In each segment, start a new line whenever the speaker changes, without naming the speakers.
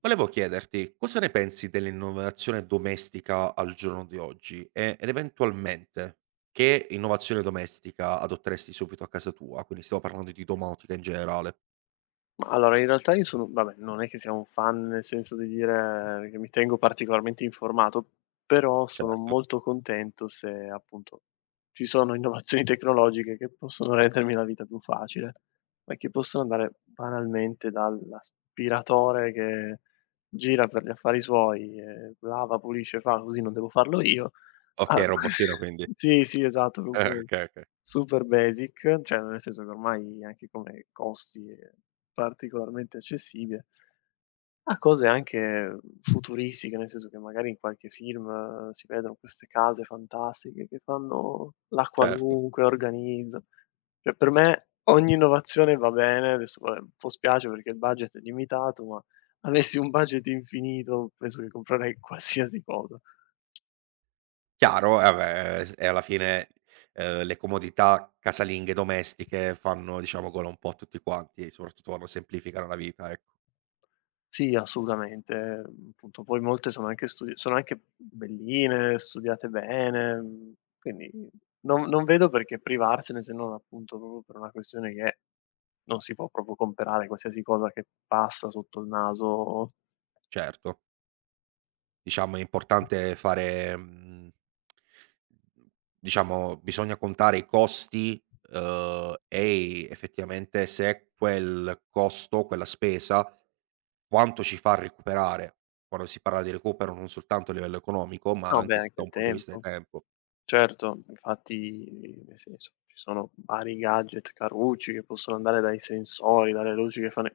Volevo chiederti cosa ne pensi dell'innovazione domestica al giorno di oggi ed eventualmente che innovazione domestica adotteresti subito a casa tua? Quindi stiamo parlando di domotica in generale.
Ma allora in realtà io sono vabbè, non è che sia un fan nel senso di dire che mi tengo particolarmente informato, però sono
Certo.
molto contento se appunto ci sono innovazioni tecnologiche che possono rendermi la vita più facile, ma che possono andare banalmente dall'aspiratore che gira per gli affari suoi e lava, pulisce, fa, così non devo farlo io, a
Okay, robottino quindi.
sì, sì, esatto, proprio
Okay, okay.
super basic, cioè nel senso che ormai anche come costi e particolarmente accessibile, a cose anche futuristiche, nel senso che magari in qualche film si vedono queste case fantastiche che fanno la
Certo.
qualunque, organizza, cioè per me ogni innovazione va bene, adesso vabbè un po' spiace perché il budget è limitato, ma avessi un budget infinito penso che comprerei qualsiasi cosa.
Chiaro, eh beh, s e alla fine, le comodità casalinghe domestiche fanno, diciamo, gola un po' a tutti quanti, soprattutto quando semplificano la vita, ecco.
Sì, assolutamente. Mhmm, appunto, poi molte sono anche studi sono anche belline, studiate bene, mhmm, quindi non vedo perché privarsene se non appunto proprio per una questione che non si può proprio comprare qualsiasi cosa che passa sotto il naso.
Certo. Diciamo è importante fare, mhmm diciamo bisogna contare i costi, e effettivamente se quel costo, quella spesa, quanto ci fa recuperare. Quando si parla di recupero non soltanto a livello economico, ma
No, beh,
anche s
anche
da
il
un punto di vista di
tempo.
tempo.
Certo, infatti nel senso, ci sono vari gadget carucci che possono andare dai sensori, dalle luci che fanno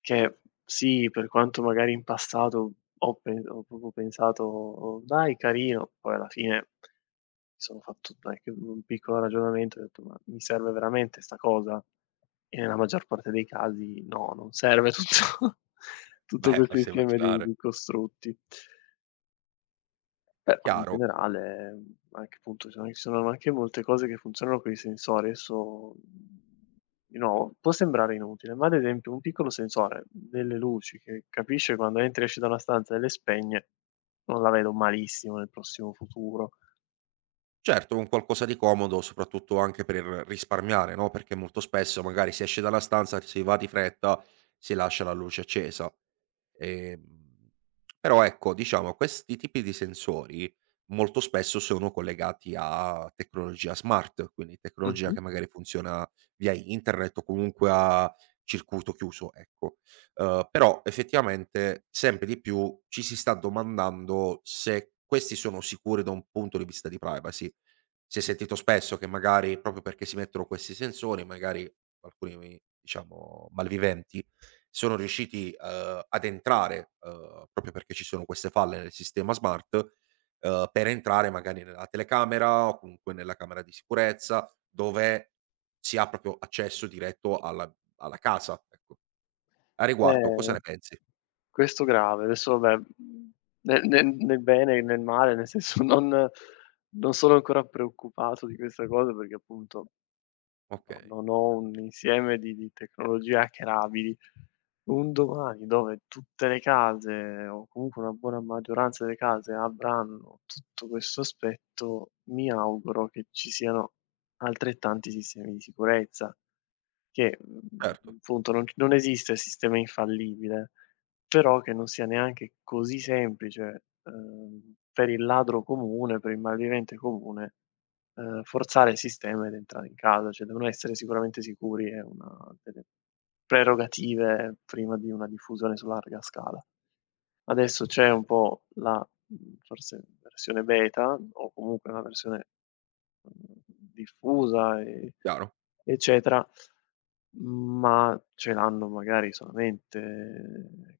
che sì, per quanto magari in passato ho proprio pensato: "Oh, dai carino", poi alla fine mi sono fatto anche un piccolo ragionamento e ho detto: "Ma mi serve veramente 'sta cosa?" E nella maggior parte dei casi no, non serve tutto tutto
Beh,
questo
farsi
insieme di
vacillare.
costrutti. Beh, ma in
Chiaro.
generale, mhmm, anche appunto ci sono anche molte cose che funzionano coi sensori. Adesso, mhmm, di nuovo, può sembrare inutile, ma ad esempio un piccolo sensore delle luci che capisce quando entri e esci da una stanza e le spegne, non la vedo malissimo nel prossimo futuro.
Certo, un qualcosa di comodo, soprattutto anche per risparmiare, no, perché molto spesso magari si esce dalla stanza, si va di fretta, si lascia la luce accesa. Ehm, però ecco, diciamo, questi tipi di sensori molto spesso sono collegati a tecnologia smart, quindi tecnologia
Mh-mh.
che magari funziona via internet o comunque a circuito chiuso, ecco. Però effettivamente sempre di più ci si sta domandando se questi sono sicuri da un punto di vista di privacy. Si è sentito spesso che magari proprio perché si mettono questi sensori, magari alcuni diciamo malviventi, sono riusciti, ad entrare, proprio perché ci sono queste falle nel sistema smart, per entrare magari nella telecamera o comunque nella camera di sicurezza, dove si ha proprio accesso diretto alla casa, ecco. A riguardo cosa
Ehm,
ne pensi?
Questo grave. Adesso vabbè, mhmm, nel bene e nel male, nel senso non sono ancora preoccupato di questa cosa perché appunto no,
Okay,
non ho un insieme di tecnologie hackerabili. Un domani dove tutte le case, o comunque una buona maggioranza delle case, avranno tutto questo aspetto, mi auguro che ci siano altrettanti sistemi di sicurezza. Che,
certo,
mhmm, appunto non esiste il sistema infallibile, però che non sia neanche così semplice, per il ladro comune, per il malvivente comune, forzare il sistema ed entrare in casa, cioè devono essere sicuramente sicuri, è una delle prerogative prima di una diffusione su larga scala. Adesso c'è un po' la, mhmm, forse versione beta o comunque una versione mhmm, diffusa,
chiaro,
eccetera, ma ce l'hanno magari solamente,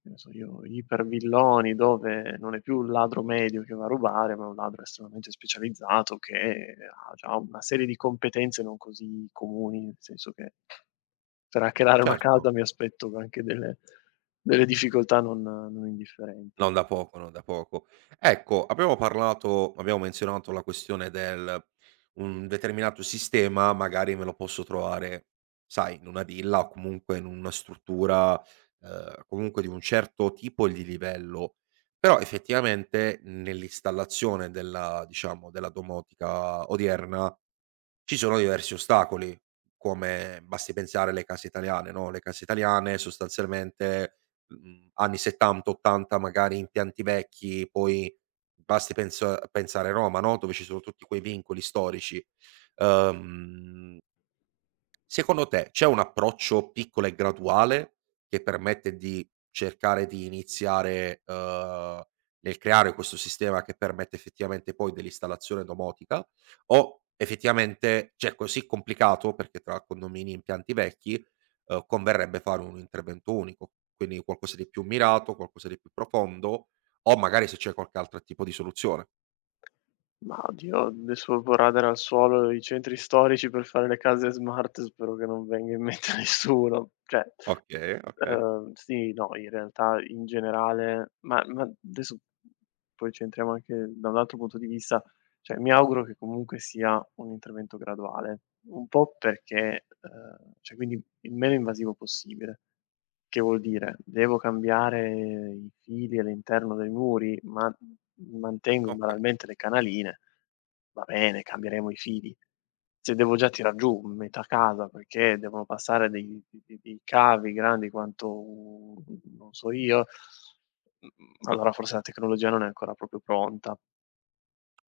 che ne so io, ipervilloni dove non è più un ladro medio che va a rubare, ma un ladro estremamente specializzato che ha già una serie di competenze non così comuni, nel senso che per hackerare una
certo,
casa mi aspetto anche delle delle difficoltà non indifferenti.
non da poco, non da poco. Ecco, abbiamo menzionato la questione del un determinato sistema magari me lo posso trovare, sai, in una villa o comunque in una struttura, comunque di un certo tipo di livello. Però effettivamente nell'installazione della diciamo, della domotica odierna ci sono diversi ostacoli, come basti pensare alle case italiane, no, le case italiane sostanzialmente, anni 70, 80 magari impianti vecchi, poi basti pensare a Roma, no, dove ci sono tutti quei vincoli storici. Uhm Secondo te c'è un approccio piccolo e graduale che permette di cercare di iniziare, nel creare questo sistema che permette effettivamente poi dell'installazione domotica o effettivamente, cioè è così complicato perché tra condomini e impianti vecchi, converrebbe fare un intervento unico, quindi qualcosa di più mirato, qualcosa di più profondo o magari se c'è qualche altro tipo di soluzione?
Ma oddio, adesso radere al suolo i centri storici per fare le case smart spero che non venga in mente a nessuno. Cioè,
Okay, okay.
sì, no, in realtà in generale ma adesso poi c'entriamo anche da un altro punto di vista, cioè mi auguro che comunque sia un intervento graduale, un po' perché cioè quindi il meno invasivo possibile. Che vuol dire: devo cambiare i fili all'interno dei muri? Ma mantengo
Ok.
banalmente le canaline, va bene, cambieremo i fili. Se devo già tirar giù metà casa perché devono passare dei de de dei cavi grandi quanto u, non so io, mhmm, allora forse la tecnologia non è ancora proprio pronta.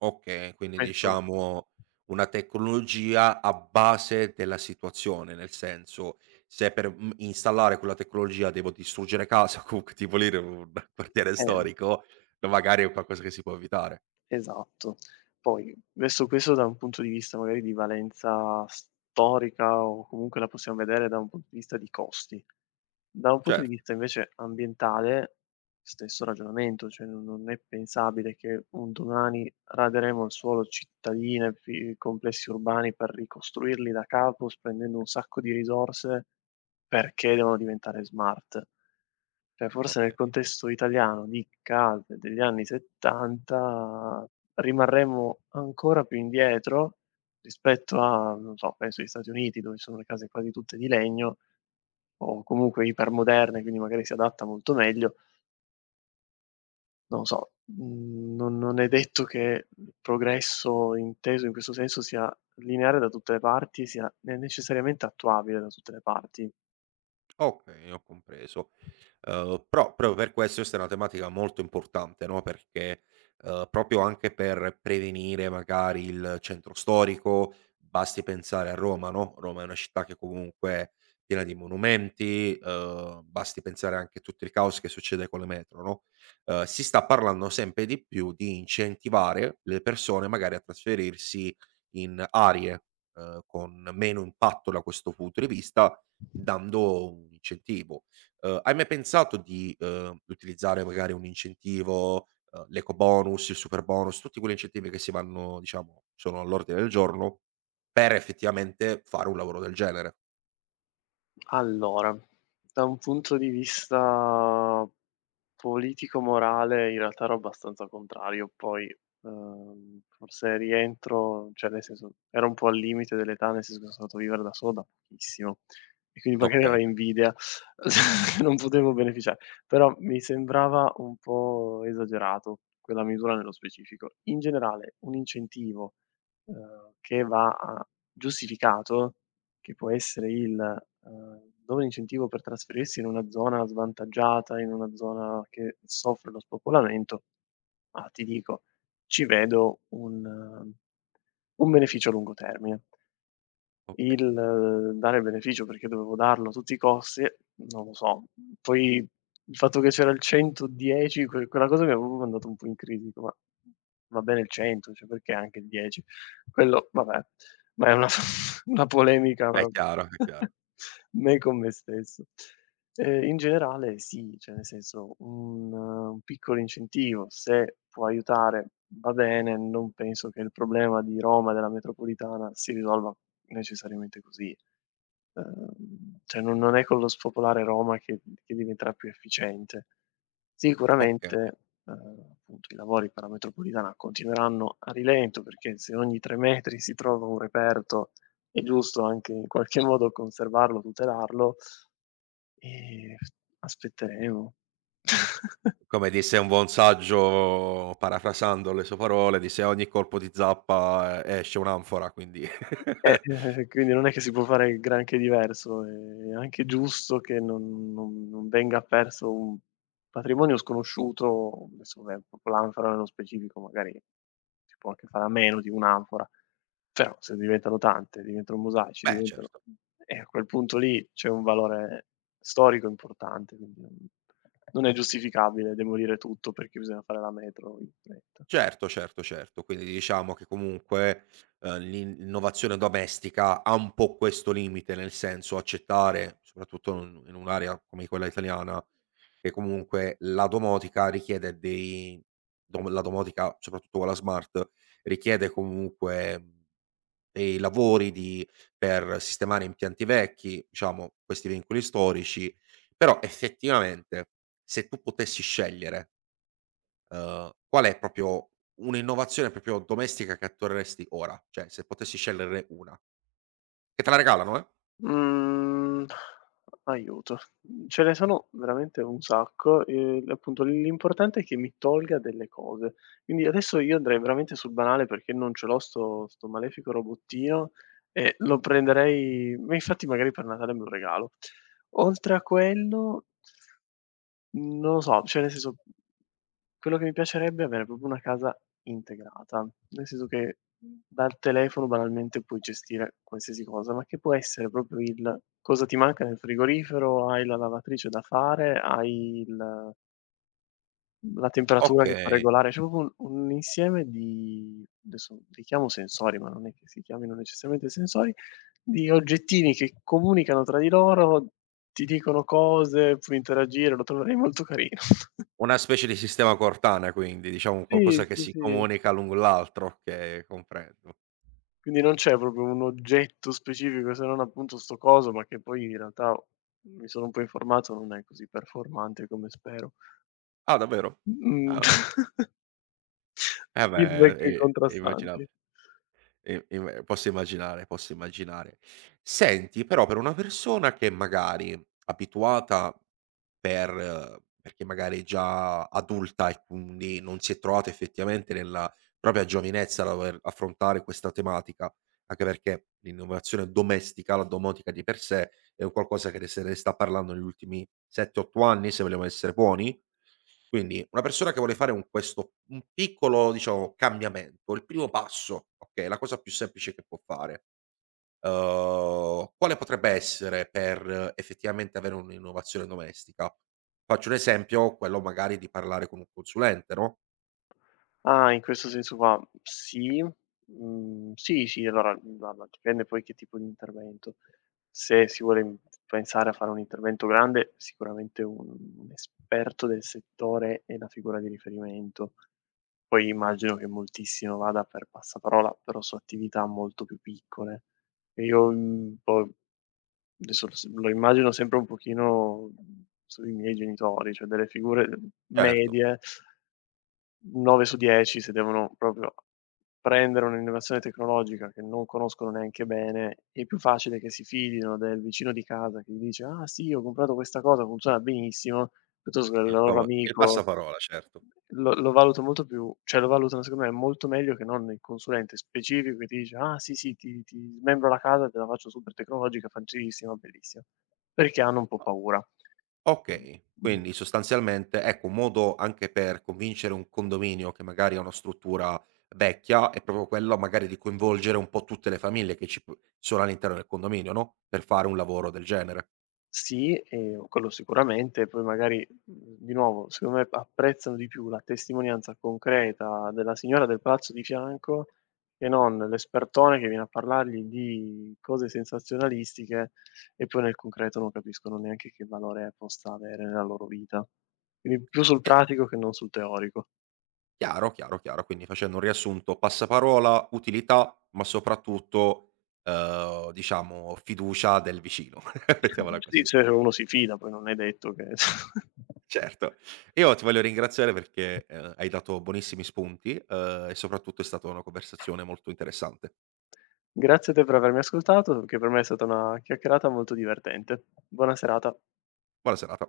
Okay, quindi
Questo
diciamo una tecnologia a base della situazione, nel senso se per, installare quella tecnologia devo distruggere casa o comunque demolire un quartiere
eh,
storico, magari è qualcosa che si può evitare.
esatto. Poi adesso questo da un punto di vista magari di valenza storica o comunque la possiamo vedere da un punto di vista di costi. Da un punto di
Certo,
vista invece ambientale stesso ragionamento, cioè non è pensabile che un domani raderemo al suolo cittadine, fi complessi urbani per ricostruirli da capo, spendendo un sacco di risorse perché devono diventare smart. Cioè forse nel
okay.
contesto italiano di case degli anni '70 rimarremmo ancora più indietro rispetto a, non so, penso agli Stati Uniti dove sono le case quasi tutte di legno o comunque ipermoderne, quindi magari si adatta molto meglio. Non lo so, mhmm, non è detto che il progresso inteso in questo senso sia lineare da tutte le parti, sia ne necessariamente attuabile da tutte le parti.
Okay, ho compreso. Però proprio per questo questa è una tematica molto importante, no, perché, proprio anche per prevenire magari il centro storico, basti pensare a Roma, no, Roma è una città che comunque è piena di monumenti, basti pensare anche a tutto il caos che succede con le metro, no, si sta parlando sempre di più di incentivare le persone magari a trasferirsi in aree, con meno impatto da questo punto di vista dando un incentivo. Hai mai pensato di, utilizzare magari un incentivo, l'ecobonus, il superbonus, tutti quegli incentivi che si vanno diciamo sono all'ordine del giorno, per effettivamente fare un lavoro del genere?
Allora, da un punto di vista politico-morale in realtà ero abbastanza contrario, poi, forse rientro cioè nel senso, ero un po' al limite dell'età, nel senso che sono andato a vivere da solo da pochissimo e quindi magari era
Okay,
invidia che non potevo beneficiare, però mi sembrava un po' esagerato quella misura nello specifico. In generale un incentivo, che va a giustificato che può essere il, dove incentivo per trasferirsi in una zona svantaggiata, in una zona che soffre lo spopolamento, ma ti dico, ci vedo un beneficio a lungo termine. Il
okay.
dare beneficio perché dovevo darlo a tutti i costi, non lo so. Poi il fatto che c'era il 110, quella cosa mi ha proprio mandato un po' in crisi, dico: "Ma va bene il 100, cioè perché anche il 10?" Quello vabbè, ma è una una polemica
È
ma
chiaro, è chiaro.
me con me stesso. In generale sì, cioè nel senso un piccolo incentivo, se può aiutare va bene, non penso che il problema di Roma e della metropolitana si risolva necessariamente così. Cioè non è con lo spopolare Roma che diventerà più efficiente. Sicuramente,
Okay.
appunto i lavori per la metropolitana continueranno a rilento, perché se ogni 3 metri si trova un reperto, è giusto anche in qualche modo conservarlo, tutelarlo, f aspetteremo.
Come disse un buon saggio, parafrasando le sue parole, disse: "A ogni colpo di zappa, esce un'anfora", quindi
Quindi non è che si può fare granché diverso, è anche giusto che non venga perso un patrimonio sconosciuto, adesso vabbè, propio l'anfora nello specifico magari si può anche fare a meno di un'anfora, però se diventano tante, diventano mosaici,
beh,
diventano
certo.
a quel punto lì c'è un valore storico importante, quindi non è giustificabile demolire tutto perché bisogna fare la metro in fretta.
Certo, certo, certo. Quindi diciamo che comunque, l'innovazione domestica ha un po' questo limite, nel senso accettare, soprattutto in un'area come quella italiana, che comunque la domotica richiede dei dom la domotica, soprattutto quella smart, richiede comunque dei lavori di per sistemare impianti vecchi, diciamo questi vincoli storici, però effettivamente se tu potessi scegliere, qual è proprio un'innovazione proprio domestica che attueresti ora? Cioè, se potessi sceglierne una. Che te la regalano, eh.
Mhmm, aiuto. Ce ne sono veramente un sacco, appunto l'importante è che mi tolga delle cose. Quindi adesso io andrei veramente sul banale perché non ce l'ho sto malefico robottino e lo prenderei, ma infatti magari per Natale me lo regalo. Oltre a quello non lo so, cioè nel senso quello che mi piacerebbe è avere proprio una casa integrata, nel senso che dal telefono banalmente puoi gestire qualsiasi cosa, ma che può essere proprio il: cosa ti manca nel frigorifero, hai la lavatrice da fare, hai il la temperatura che puoi
Okay,
regolare, cioè proprio un insieme di adesso li chiamo sensori, ma non è che si chiamino necessariamente sensori, di oggettini che comunicano tra di loro, ti dicono cose, puoi interagire, lo troverei molto carino.
una specie di sistema Cortana quindi, diciamo un
Sì,
qualcosa che
sì,
si
sì.
comunica l'un con l'altro, okay, comprendo.
Quindi non c'è proprio un oggetto specifico, se non appunto 'sto coso, ma che poi in realtà mi sono un po' informato, non è così performante come spero.
Ah, davvero?
Mh,
Ah, eh
feedback
beh, è immaginab
contrastanti.
E e posso immaginare, posso immaginare. Senti, però per una persona che magari abituata perché magari è già adulta e quindi non si è trovata effettivamente nella propria giovinezza a dover affrontare questa tematica, anche perché l'innovazione domestica, la domotica di per sé, è un qualcosa che se ne sta parlando negli ultimi 7-8 anni, se vogliamo essere buoni, quindi una persona che vuole fare un questo un piccolo, diciamo, cambiamento, il primo passo, okay, la cosa più semplice che può fare, quale potrebbe essere per effettivamente avere un'innovazione domestica? Faccio un esempio, quello magari di parlare con un consulente, no,
Ah, in questo senso qua sì. Mhmm, sì, sì, allora, guarda, dipende poi che tipo di intervento. Se si vuole, mhmm, pensare a fare un intervento grande, sicuramente un esperto del settore è la figura di riferimento. Poi immagino che moltissimo vada per passaparola, però su attività molto più piccole. E io, mhmm, poi adesso lo immagino sempre un pochino, mhmm, sui miei genitori, cioè delle figure
certo,
medie 9 su 10 se devono proprio prendere un'innovazione tecnologica che non conoscono neanche bene, è più facile che si fidino del vicino di casa che gli dice: "Ah sì, ho comprato questa cosa, funziona benissimo", piuttosto che del loro
il
amico.
passaparola, certo.
Lo valuto molto più cioè lo valutano secondo me molto meglio che non il consulente specifico che ti dice: "Ah sì, sì, ti smembro la casa, te la faccio super tecnologica, facilissima, bellissima", perché hanno un po' paura.
Okay,
Mh.
quindi sostanzialmente, ecco, un modo anche per convincere un condominio che magari ha una struttura vecchia è proprio quello magari di coinvolgere un po' tutte le famiglie che ci p sono all'interno del condominio, no, per fare un lavoro del genere.
Sì, quello sicuramente, poi magari, mhmm, di nuovo, secondo me apprezzano di più la testimonianza concreta della signora del palazzo di fianco, che non l'espertone che viene a parlargli di cose sensazionalistiche e poi nel concreto non capiscono neanche che valore possa avere nella loro vita. Quindi più sul
E
pratico che non sul teorico.
chiaro, chiaro, chiaro, quindi facendo un riassunto, passaparola, utilità, ma soprattutto, diciamo fiducia del vicino, mettiamola
Sì,
così.
se uno si fida, poi non è detto che
Certo. Io ti voglio ringraziare perché, hai dato buonissimi spunti, e soprattutto è stata una conversazione molto interessante.
grazie a te per avermi ascoltato, che per me è stata una chiacchierata molto divertente. Buona serata.
Buona serata.